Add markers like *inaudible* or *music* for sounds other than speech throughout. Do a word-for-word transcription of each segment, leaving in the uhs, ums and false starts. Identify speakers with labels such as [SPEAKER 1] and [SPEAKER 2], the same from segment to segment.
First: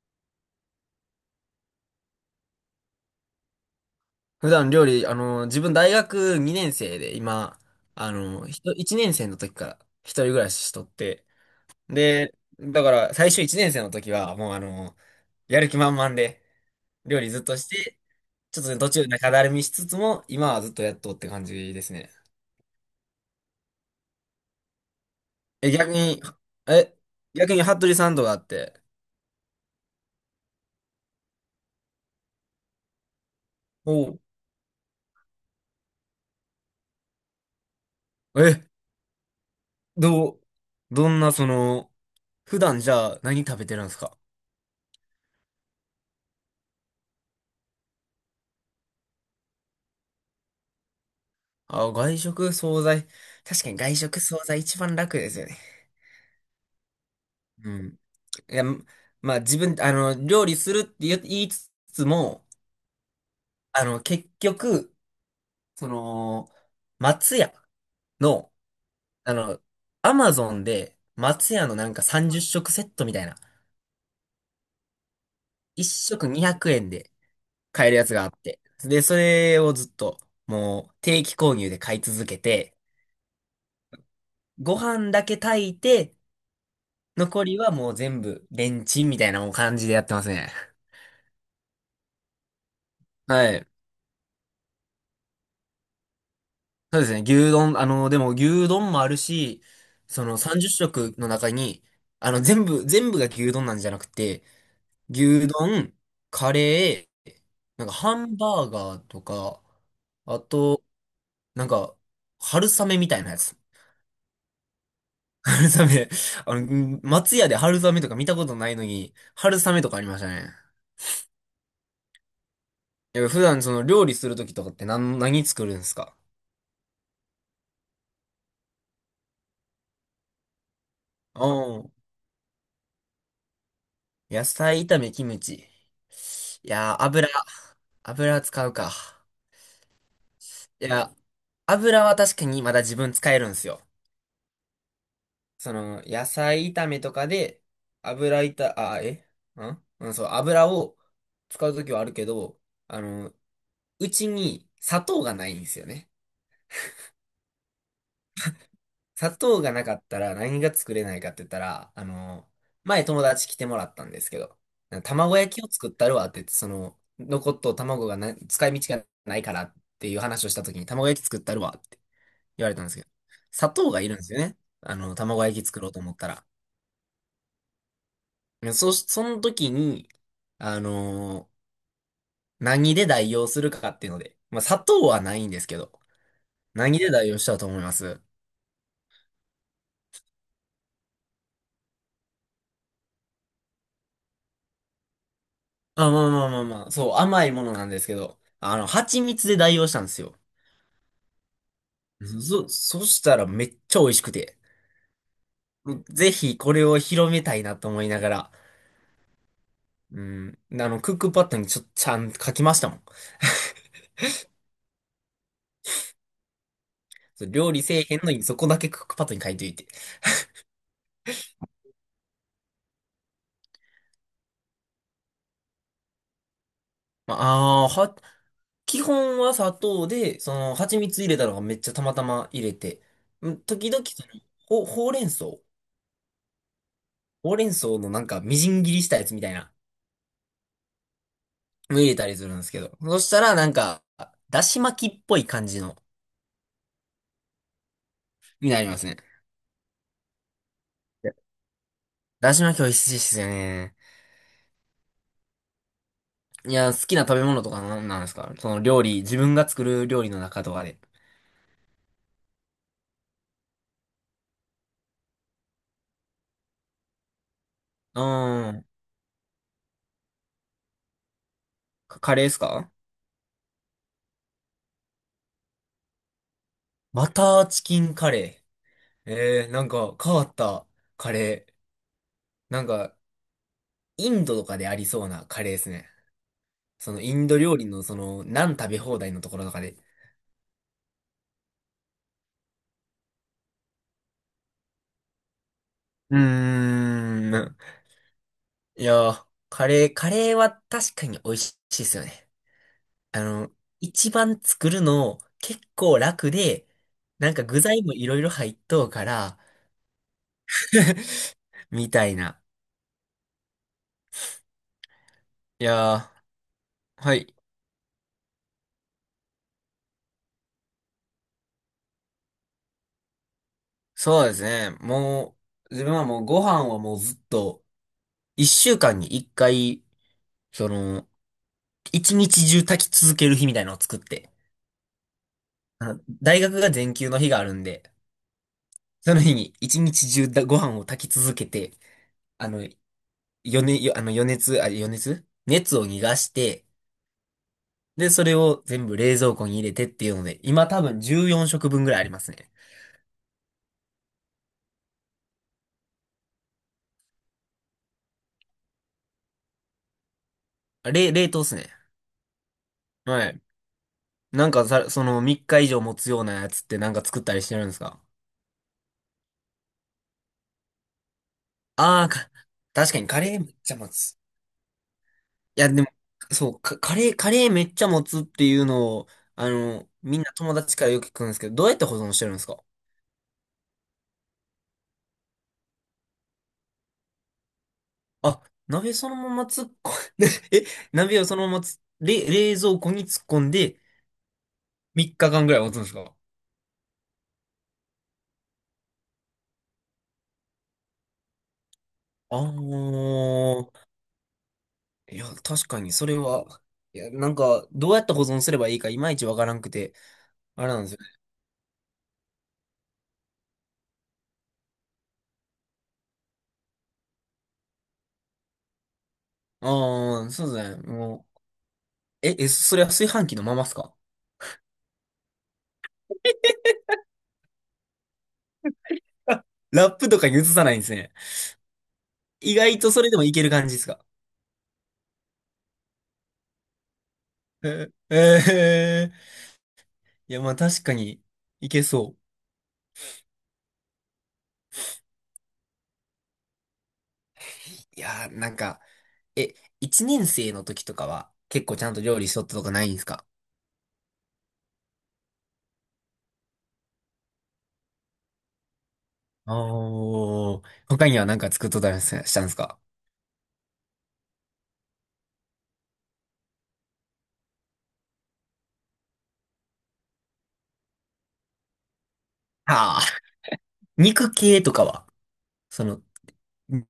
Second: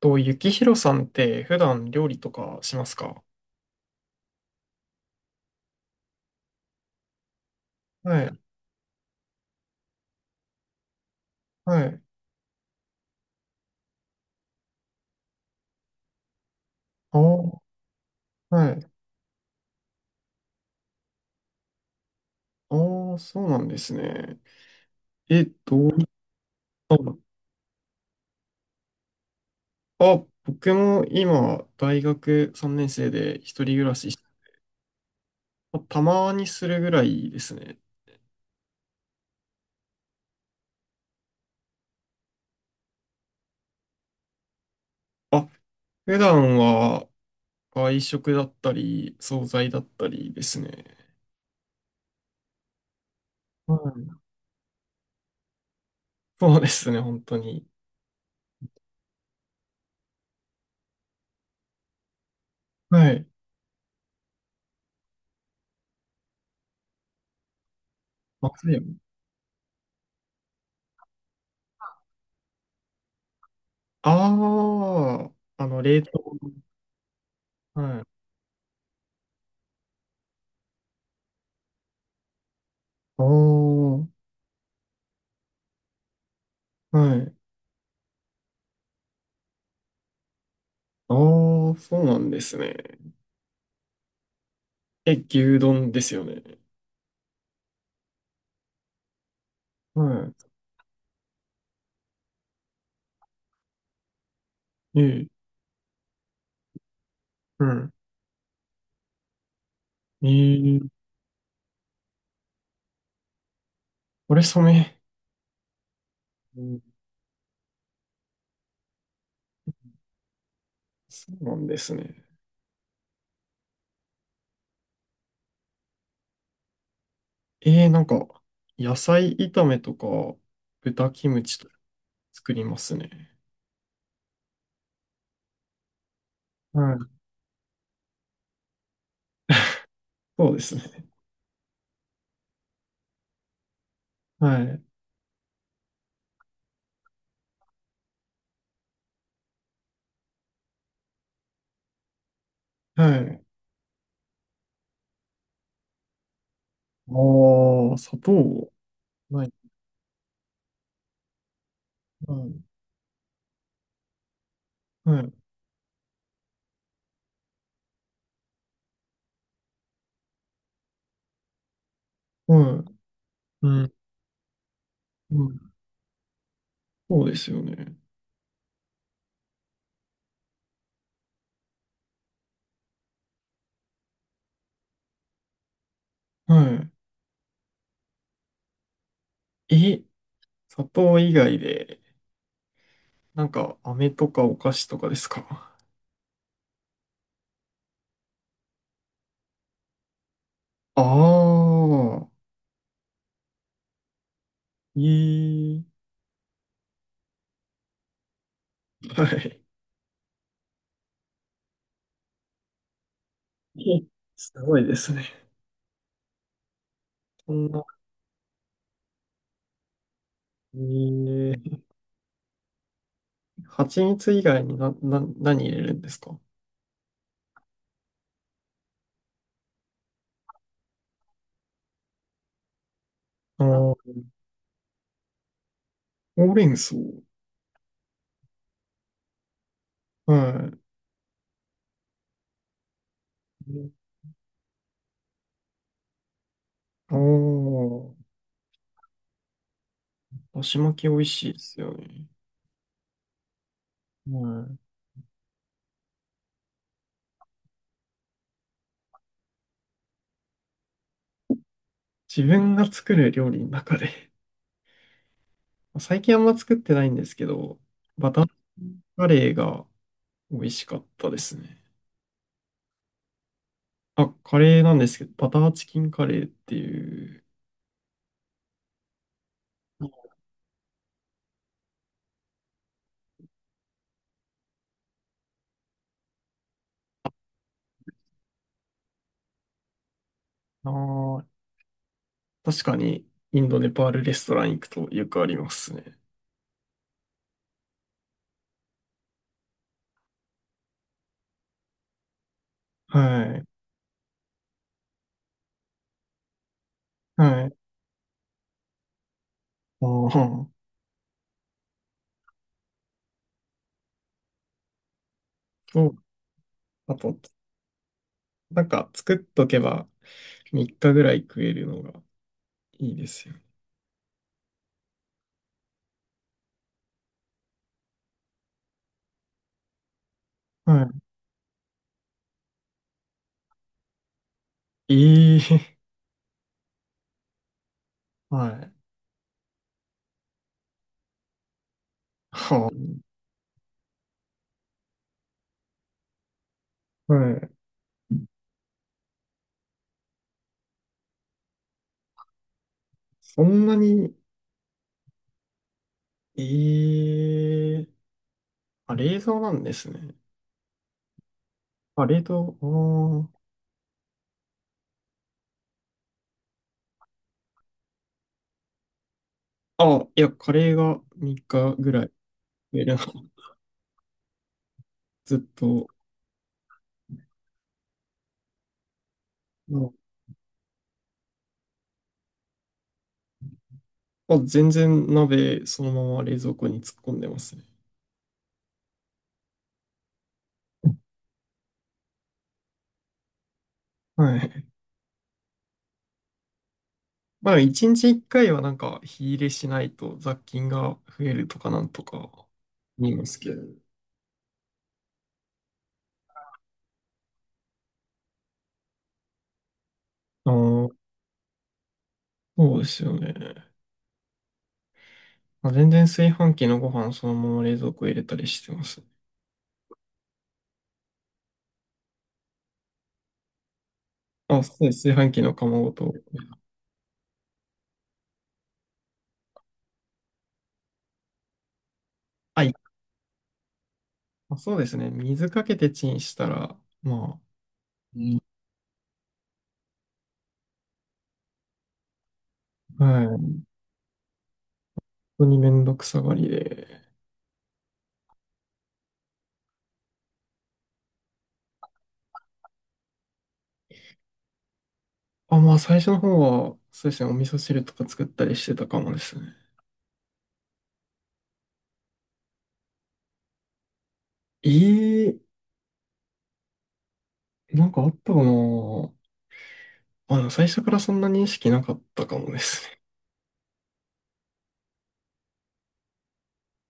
[SPEAKER 1] と、ゆきひろさんって普段料理とかしますか？
[SPEAKER 2] 普段料理、あの、自分大学にねん生で、今、あ
[SPEAKER 1] はい、
[SPEAKER 2] の、ひといちねん生の時から一人暮らししとって、
[SPEAKER 1] はい。
[SPEAKER 2] で、だから最初いちねん生の時は、もうあの、やる気満々で、
[SPEAKER 1] あ
[SPEAKER 2] 料理ずっと
[SPEAKER 1] あ、
[SPEAKER 2] して、ちょっと
[SPEAKER 1] は
[SPEAKER 2] ね途
[SPEAKER 1] い。
[SPEAKER 2] 中中だるみしつつも、今はずっとやっとって感じですね。
[SPEAKER 1] ああ、そうなんですね。え、
[SPEAKER 2] え、
[SPEAKER 1] どう
[SPEAKER 2] 逆
[SPEAKER 1] いっ
[SPEAKER 2] に、え、
[SPEAKER 1] たの？
[SPEAKER 2] 逆に服部さんとかあって、
[SPEAKER 1] あ、僕も今、大学さんねん生で一人暮
[SPEAKER 2] お
[SPEAKER 1] らしし、
[SPEAKER 2] う。
[SPEAKER 1] まあたまにするぐらいですね。
[SPEAKER 2] え、どう、どんなその、普段じゃあ何食べてるんですか？
[SPEAKER 1] あ、普段は外食だったり、惣菜だったりですね。
[SPEAKER 2] あ、外食、惣菜。確か
[SPEAKER 1] は
[SPEAKER 2] に外
[SPEAKER 1] い。
[SPEAKER 2] 食、惣菜一番楽ですよね。
[SPEAKER 1] そうですね、本当に。
[SPEAKER 2] うん。いや、まあ自分、あの、料理するって言言いつつも、
[SPEAKER 1] はい。
[SPEAKER 2] あの、結局、その、松屋
[SPEAKER 1] ま
[SPEAKER 2] の、
[SPEAKER 1] ずいよね。
[SPEAKER 2] あの、アマゾンで松屋のなんかさんじゅっしょく食セットみたいな、
[SPEAKER 1] ああ、あの、冷
[SPEAKER 2] いっしょく食
[SPEAKER 1] 凍。
[SPEAKER 2] にひゃくえんで買える
[SPEAKER 1] は
[SPEAKER 2] や
[SPEAKER 1] い。
[SPEAKER 2] つがあって、で、それをずっと、もう定期購入で買い続けて、
[SPEAKER 1] ああ、
[SPEAKER 2] ご飯だけ炊いて、
[SPEAKER 1] はい。
[SPEAKER 2] 残りはもう全部レンチンみたいなもう感じでやってますね。
[SPEAKER 1] ああー、そうなんですね。
[SPEAKER 2] はい。
[SPEAKER 1] え、牛丼ですよね。
[SPEAKER 2] そうですね。牛丼、あの、でも牛丼もあるし、そのはい。
[SPEAKER 1] は
[SPEAKER 2] さんじゅっしょく食の中に、あの、全部、全部が牛丼なんじゃなくて、
[SPEAKER 1] い。ええ、
[SPEAKER 2] 牛丼、カレー、
[SPEAKER 1] う
[SPEAKER 2] なん
[SPEAKER 1] ん。
[SPEAKER 2] かハンバーガーとか、
[SPEAKER 1] え
[SPEAKER 2] あと、
[SPEAKER 1] え、
[SPEAKER 2] なんか、春雨みたいなやつ。
[SPEAKER 1] これ染め。
[SPEAKER 2] *laughs* 春雨。あ
[SPEAKER 1] う
[SPEAKER 2] の、う
[SPEAKER 1] ん。
[SPEAKER 2] ん、松屋で春雨とか見たことないのに、春雨とかありましたね。
[SPEAKER 1] そうなんですね。
[SPEAKER 2] いや、普段その料理するときとかって何、何作るんですか？
[SPEAKER 1] ええ、なんか、野菜炒めとか、豚キム
[SPEAKER 2] う
[SPEAKER 1] チとか
[SPEAKER 2] ん。
[SPEAKER 1] 作りますね。
[SPEAKER 2] 野菜炒め、キムチ。い
[SPEAKER 1] は
[SPEAKER 2] やー、
[SPEAKER 1] い。
[SPEAKER 2] 油、油使うか。
[SPEAKER 1] そうです
[SPEAKER 2] い
[SPEAKER 1] ね。
[SPEAKER 2] や、油は確かにまだ自分使えるんですよ。
[SPEAKER 1] はい。
[SPEAKER 2] その、野菜炒めとかで、油炒、あ、えんうん、そう、油を使うときはあるけど、あ
[SPEAKER 1] は
[SPEAKER 2] の、
[SPEAKER 1] い。
[SPEAKER 2] うちに砂糖がないんですよね。
[SPEAKER 1] ああ、砂糖。
[SPEAKER 2] 砂
[SPEAKER 1] はい。
[SPEAKER 2] 糖がなかったら何が作れないかって言ったら、あ
[SPEAKER 1] は
[SPEAKER 2] の、
[SPEAKER 1] い。
[SPEAKER 2] 前友達来てもらったんですけど、
[SPEAKER 1] はい。
[SPEAKER 2] 卵焼きを作ったるわって言って、その、残っとう卵がな、使い道がないからっていう話をしたときに、卵焼き作ったるわって言われた
[SPEAKER 1] は
[SPEAKER 2] んで
[SPEAKER 1] い。
[SPEAKER 2] すけど、
[SPEAKER 1] う
[SPEAKER 2] 砂糖
[SPEAKER 1] ん。
[SPEAKER 2] がいるんですよね。あの、
[SPEAKER 1] う
[SPEAKER 2] 卵焼き
[SPEAKER 1] ん。
[SPEAKER 2] 作ろうと思ったら。
[SPEAKER 1] そうですよね。
[SPEAKER 2] でそ、その時に、あのー何で代用するかっていうので、まあ、砂糖はないんですけど、
[SPEAKER 1] は
[SPEAKER 2] 何で代用したと思います？
[SPEAKER 1] い。え、砂糖以外で、なんか、飴とかお菓子とかですか？
[SPEAKER 2] あ、まあまあまあまあ、そう、甘いものなんですけど、あの、蜂蜜で代用したんですよ。
[SPEAKER 1] ああ、
[SPEAKER 2] そ、そしたらめっちゃ美味しくて、
[SPEAKER 1] ええ、
[SPEAKER 2] ぜひこれを広めたいなと思いながら、
[SPEAKER 1] はい。
[SPEAKER 2] うん、あの、クックパッドにちょ、ちゃんと書きましたもん。
[SPEAKER 1] *laughs* すごいですね。
[SPEAKER 2] そう、
[SPEAKER 1] そん
[SPEAKER 2] 料理
[SPEAKER 1] な、
[SPEAKER 2] せえへんのにそこだけクックパッドに書いといて。
[SPEAKER 1] ええ、蜂蜜以外にな、な、何入れるんですか？
[SPEAKER 2] まあ、あーは、基本は砂糖で、その、蜂蜜入れたのがめっちゃたまたま入れて、うん、
[SPEAKER 1] ああ、
[SPEAKER 2] 時
[SPEAKER 1] ほ
[SPEAKER 2] 々その、ほ、ほうれん草ほ
[SPEAKER 1] うれん草。
[SPEAKER 2] うれん草のなんかみじん切りしたやつみたいな
[SPEAKER 1] はい。
[SPEAKER 2] の入れたりするんですけど、そしたらなんか、だし巻きっぽい感じの、
[SPEAKER 1] ああ、
[SPEAKER 2] になりますね。
[SPEAKER 1] だし巻き美味しいですよね。
[SPEAKER 2] だし巻き美味しいですよね。
[SPEAKER 1] はい。
[SPEAKER 2] いや、好きな食べ物とかなんなんですか？その料理、自分が作る料理の中とかで。
[SPEAKER 1] 自分が作る料理の中で、*laughs* 最近あんま作ってないんですけど、
[SPEAKER 2] う
[SPEAKER 1] バター
[SPEAKER 2] ーん。
[SPEAKER 1] カレーが美味しかったですね。
[SPEAKER 2] カカレーですか？
[SPEAKER 1] あ、カレーなんですけど、バターチキンカレーって
[SPEAKER 2] バ
[SPEAKER 1] いう、
[SPEAKER 2] ターチキンカレー。えー、なんか変わったカレー。なんか、インドとかでありそうなカレーですね。そのインド料理のその、ナン食べ放題のところとかで。
[SPEAKER 1] あー、確かに、インド、ネパールレストラン行くとよくありますね。
[SPEAKER 2] うーん。いやー、カレー、カレーは確かに美味しいですよね。あ
[SPEAKER 1] は
[SPEAKER 2] の、
[SPEAKER 1] い。
[SPEAKER 2] 一番作るの結構楽で、なん
[SPEAKER 1] は
[SPEAKER 2] か
[SPEAKER 1] い。ああ、
[SPEAKER 2] 具材もいろいろ入っとうから、
[SPEAKER 1] そ
[SPEAKER 2] *laughs* みたいな。い
[SPEAKER 1] う。
[SPEAKER 2] や
[SPEAKER 1] あ
[SPEAKER 2] ー、
[SPEAKER 1] と、
[SPEAKER 2] はい。
[SPEAKER 1] なんか作っとけばみっかぐらい食えるのがいいですよ。
[SPEAKER 2] そうですね。もう、自分はもうご飯はもうずっと、一週間に一回、そ
[SPEAKER 1] は
[SPEAKER 2] の、一日中炊き続ける日みたいなのを作って、
[SPEAKER 1] い。ええ、
[SPEAKER 2] あの大学が全休の日があるんで、
[SPEAKER 1] はい。
[SPEAKER 2] その日に一日中だご飯を炊き続けて、あの、
[SPEAKER 1] は
[SPEAKER 2] 余熱、よあの余熱、あ、余熱熱を逃がして、
[SPEAKER 1] あ、はい。
[SPEAKER 2] で、それを全部冷蔵庫に入れてっていうので、今多分じゅうよんしょく食分ぐらいありますね。
[SPEAKER 1] そんなに、ええ、あ、冷蔵なんですね。
[SPEAKER 2] あれ、冷凍っすね。
[SPEAKER 1] あ、冷凍、
[SPEAKER 2] はい。なんかさ、そのみっか以上持つようなやつってなんか作ったりしてるんですか？
[SPEAKER 1] ああ。あ、いや、カレーがみっかぐ
[SPEAKER 2] あ
[SPEAKER 1] らい
[SPEAKER 2] あー、か、
[SPEAKER 1] 食え
[SPEAKER 2] 確
[SPEAKER 1] るな。
[SPEAKER 2] かにカ
[SPEAKER 1] *laughs*
[SPEAKER 2] レーめっちゃ持つ。
[SPEAKER 1] ずっ
[SPEAKER 2] いや、で
[SPEAKER 1] と。
[SPEAKER 2] も、そう、カカレー、カレーめっちゃ持つっていうのを、あ
[SPEAKER 1] う
[SPEAKER 2] の、
[SPEAKER 1] ん。
[SPEAKER 2] みんな友達からよく聞くんですけど、どうやって保存してるんですか？
[SPEAKER 1] あ、全然鍋そのまま冷蔵庫に突っ込んでますね。
[SPEAKER 2] あ、鍋そのまま突っ込んで *laughs*、え、鍋をそのままつ、れ、冷蔵庫に突っ込んで、
[SPEAKER 1] はい。
[SPEAKER 2] みっかかんぐらい持つんですか？
[SPEAKER 1] まあ、一日一回はなんか火入れしないと雑菌が増えるとかなんとか
[SPEAKER 2] ああ
[SPEAKER 1] 言いますけど。
[SPEAKER 2] ー、いや、確かに、それは、いや、なんか、どうやって保存すればいいか、いまいちわからんくて、
[SPEAKER 1] あ
[SPEAKER 2] あれなんで
[SPEAKER 1] あ、
[SPEAKER 2] すよね。
[SPEAKER 1] そうですよね。まあ、全然炊飯器のご飯そのまま冷蔵庫入れたりしてます。
[SPEAKER 2] ああ、そうですね、もう、え、え、それは炊飯器のままっすか？
[SPEAKER 1] あ、そうです。炊飯器の釜ごと。
[SPEAKER 2] ラップとかに移さないんですね。意
[SPEAKER 1] はい。
[SPEAKER 2] 外とそれでもいける感じですか？
[SPEAKER 1] まあ、そうですね。水かけてチンしたら、まあ、
[SPEAKER 2] *laughs*
[SPEAKER 1] うん。
[SPEAKER 2] え、ええいや、まあ確かに、いけそう。
[SPEAKER 1] あ、はい。本当にめんどくさがりで。
[SPEAKER 2] いやー、なんか、え、一年生の時とかは、結構ちゃんと料理しとったとかないんですか？
[SPEAKER 1] あ、まあ最初の方は、そうですね。お味噌汁とか作ったりしてたかもですね。
[SPEAKER 2] おー、他には何か作っとったりしたんですか？
[SPEAKER 1] ええ、なんかあったかな。まあ、でも最初からそんな認識なかったかもです
[SPEAKER 2] は
[SPEAKER 1] ね。
[SPEAKER 2] あ、肉系とかは、その、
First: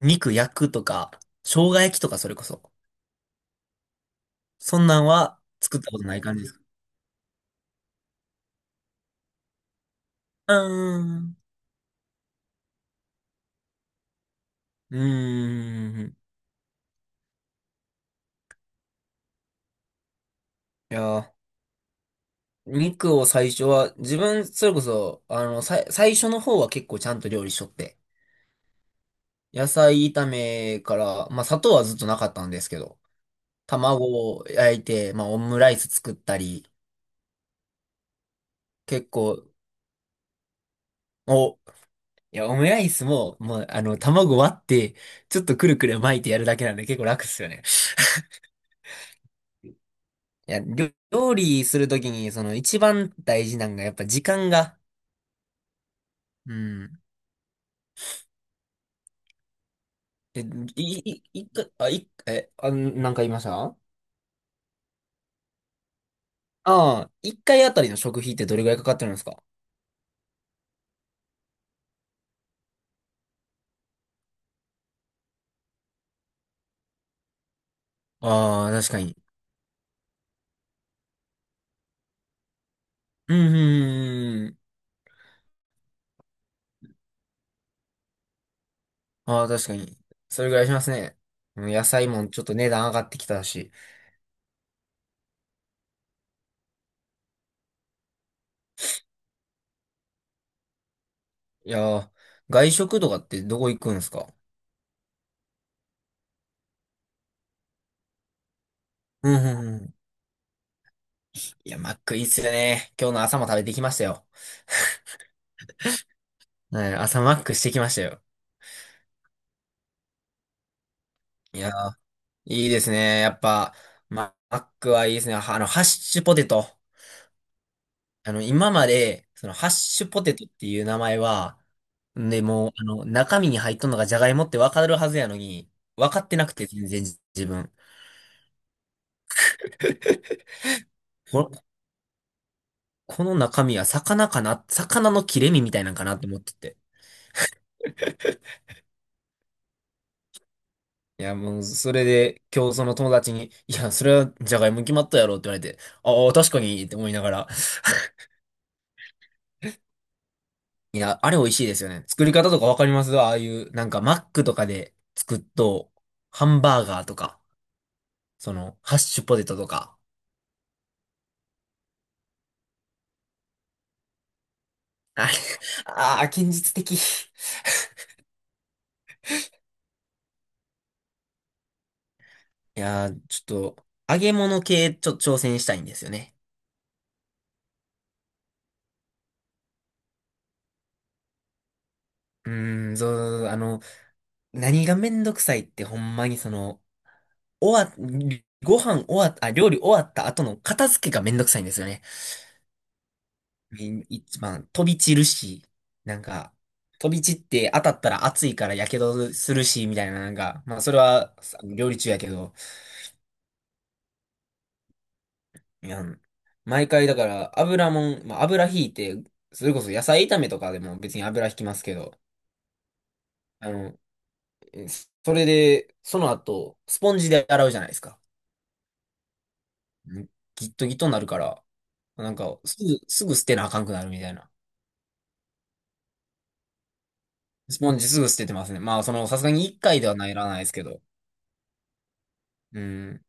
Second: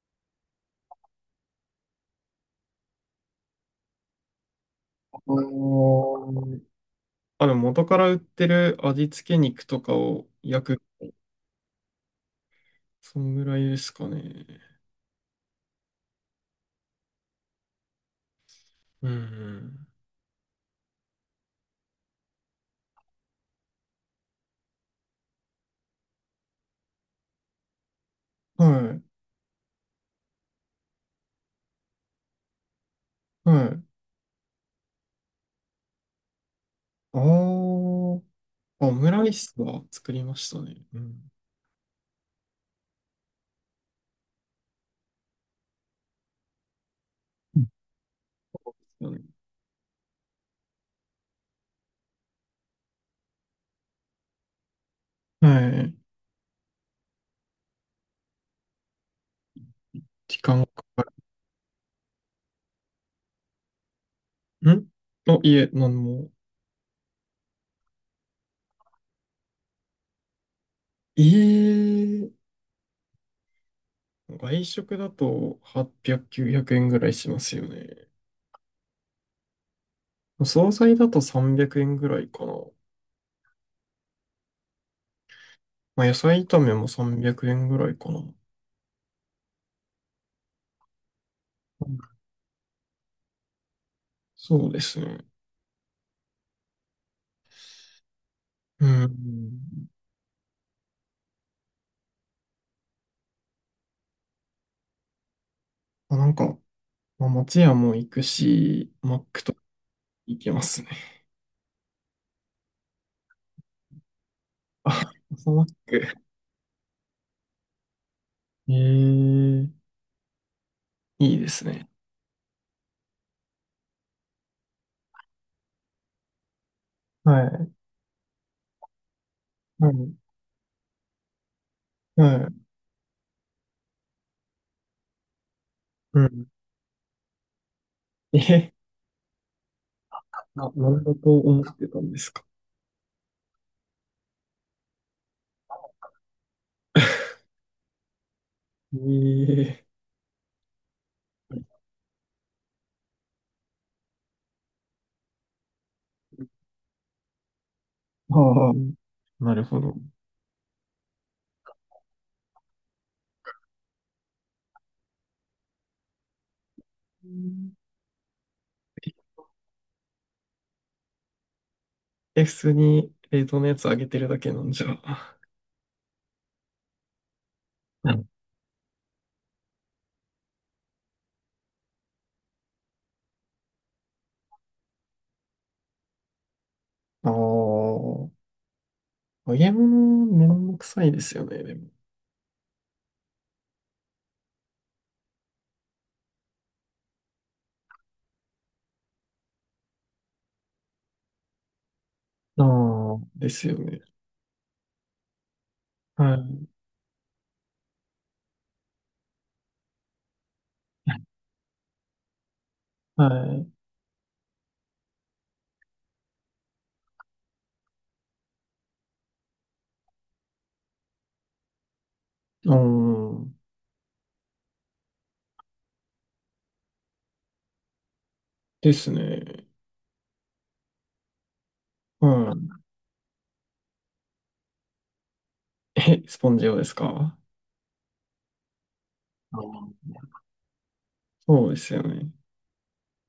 [SPEAKER 2] 肉焼くとか、生姜焼きとかそれこそ。そんなんは
[SPEAKER 1] あ
[SPEAKER 2] 作ったことない感じです
[SPEAKER 1] の
[SPEAKER 2] か？
[SPEAKER 1] あ、でも元から売ってる味付け肉とかを
[SPEAKER 2] う
[SPEAKER 1] 焼く。
[SPEAKER 2] ーん。
[SPEAKER 1] そんぐらいですかね。
[SPEAKER 2] うーん。
[SPEAKER 1] うん。
[SPEAKER 2] いやー、肉を最初は、自分、それこそ、あの、さい、最初の方は結構ちゃんと料理しとって。
[SPEAKER 1] はい。
[SPEAKER 2] 野菜炒めから、まあ砂糖はずっとなかったんですけど、
[SPEAKER 1] はい。
[SPEAKER 2] 卵を焼いて、まあオムライス作ったり、
[SPEAKER 1] あー、あ、オ
[SPEAKER 2] 結
[SPEAKER 1] ムライ
[SPEAKER 2] 構、
[SPEAKER 1] スは作りましたね。うん。
[SPEAKER 2] お、いや、オムライスも、もう、あの、卵割って、ちょっとくるくる巻いてやるだけなんで結構楽っすよ
[SPEAKER 1] う
[SPEAKER 2] ね。
[SPEAKER 1] ん。そうですよね、
[SPEAKER 2] いや、料料理するときに、その一番大事なのがやっぱ時間が、
[SPEAKER 1] はい。
[SPEAKER 2] うん。
[SPEAKER 1] 時
[SPEAKER 2] で、
[SPEAKER 1] 間か
[SPEAKER 2] い、い、
[SPEAKER 1] か
[SPEAKER 2] い、一回あ、い、え、あ、なんか言いましたあ？
[SPEAKER 1] る。んあ、いえ、なんも。
[SPEAKER 2] あ、一回あたりの食費ってどれぐらいかかってるんですか？
[SPEAKER 1] ええ、外食だとはっぴゃく、きゅうひゃくえんぐらいしますよね。
[SPEAKER 2] ああー、確かに。
[SPEAKER 1] 惣菜だとさんびゃくえんぐらいかな。
[SPEAKER 2] うん、うんうんうん、
[SPEAKER 1] まあ、野菜炒めもさんびゃくえんぐらいかな。
[SPEAKER 2] ああ、確かに。それぐらいしますね。うん、野菜もちょっと値段上がってきたし。
[SPEAKER 1] そうですね。うん。
[SPEAKER 2] いやー、外食とかってどこ行くんですか？
[SPEAKER 1] まあ、なんか、まあ、松屋も行くし、マッ
[SPEAKER 2] うん
[SPEAKER 1] クと
[SPEAKER 2] う
[SPEAKER 1] か
[SPEAKER 2] んうん。
[SPEAKER 1] 行けますね。
[SPEAKER 2] いや、マックいいっすよね。今日の朝も食べてきましたよ。
[SPEAKER 1] *laughs* あ、朝マック。
[SPEAKER 2] はい、朝マックしてきましたよ。
[SPEAKER 1] ええ、いいで
[SPEAKER 2] い
[SPEAKER 1] す
[SPEAKER 2] や
[SPEAKER 1] ね。
[SPEAKER 2] ー、いいですね。やっぱ、ママックはいいですね。はあの、ハッシュポテト。
[SPEAKER 1] はい。
[SPEAKER 2] あの、今まで、その、ハッ
[SPEAKER 1] は
[SPEAKER 2] シュ
[SPEAKER 1] い。
[SPEAKER 2] ポテトっていう名前は、で、
[SPEAKER 1] はい。
[SPEAKER 2] もう、あの、中身に入っとんのがジャガイモってわかるはずやのに、分
[SPEAKER 1] う
[SPEAKER 2] かって
[SPEAKER 1] ん。
[SPEAKER 2] なくて、全然自分。
[SPEAKER 1] え、な、なんだと思
[SPEAKER 2] こ
[SPEAKER 1] ってたんですか。
[SPEAKER 2] この中身は魚かな、魚の切れ身みたいなんかなって思ってて。
[SPEAKER 1] *laughs* ええ、
[SPEAKER 2] いや、もう、それで、今日その友達に、いや、それはじゃがいも決まったやろって言われて、ああ、確かにって思いながら。*laughs*
[SPEAKER 1] ああ、なるほど。
[SPEAKER 2] いや、あれ美味しいですよね。作り方とかわかります？ああいう、なんかマックとかで作っと、ハンバーガーとか、その、ハッシュポテトとか。
[SPEAKER 1] え、普通に冷凍のやつあげてるだけなんじゃ。う
[SPEAKER 2] あれ、ああ、現実的。い
[SPEAKER 1] ん。
[SPEAKER 2] やー、ちょっと、揚げ物系、ちょっと挑戦したいんですよね。
[SPEAKER 1] ああ。揚げ物、めんどくさいですよね、でも。
[SPEAKER 2] うーん、そう、あの、何がめんどくさいってほんまにその、終わ、ご飯終わっあ、料理終わった後の片付けがめんどくさいんですよね。
[SPEAKER 1] ああ、ですよね。
[SPEAKER 2] み一番飛び散るし、なん
[SPEAKER 1] は
[SPEAKER 2] か、
[SPEAKER 1] い。
[SPEAKER 2] 飛び散って当たったら熱いから火傷するし、みたいな、なんか、まあそれはさ料理中やけど、
[SPEAKER 1] は
[SPEAKER 2] いや、毎回だから油もん、まあ、油引いて、それこそ野菜炒めとかでも別に油引きますけど、
[SPEAKER 1] い。うん。
[SPEAKER 2] あの、えそれで、その後、スポンジで洗うじゃないですか。
[SPEAKER 1] ですね。
[SPEAKER 2] んギットギットになるから、
[SPEAKER 1] う
[SPEAKER 2] なんか、
[SPEAKER 1] ん。
[SPEAKER 2] すぐ、すぐ捨てなあかんくなるみたいな。
[SPEAKER 1] え、スポンジ用ですか？
[SPEAKER 2] スポンジすぐ捨ててますね。まあ、その、さすが
[SPEAKER 1] あ
[SPEAKER 2] にいっかいで
[SPEAKER 1] あ、
[SPEAKER 2] はならないですけど。
[SPEAKER 1] そうですよね。
[SPEAKER 2] うん。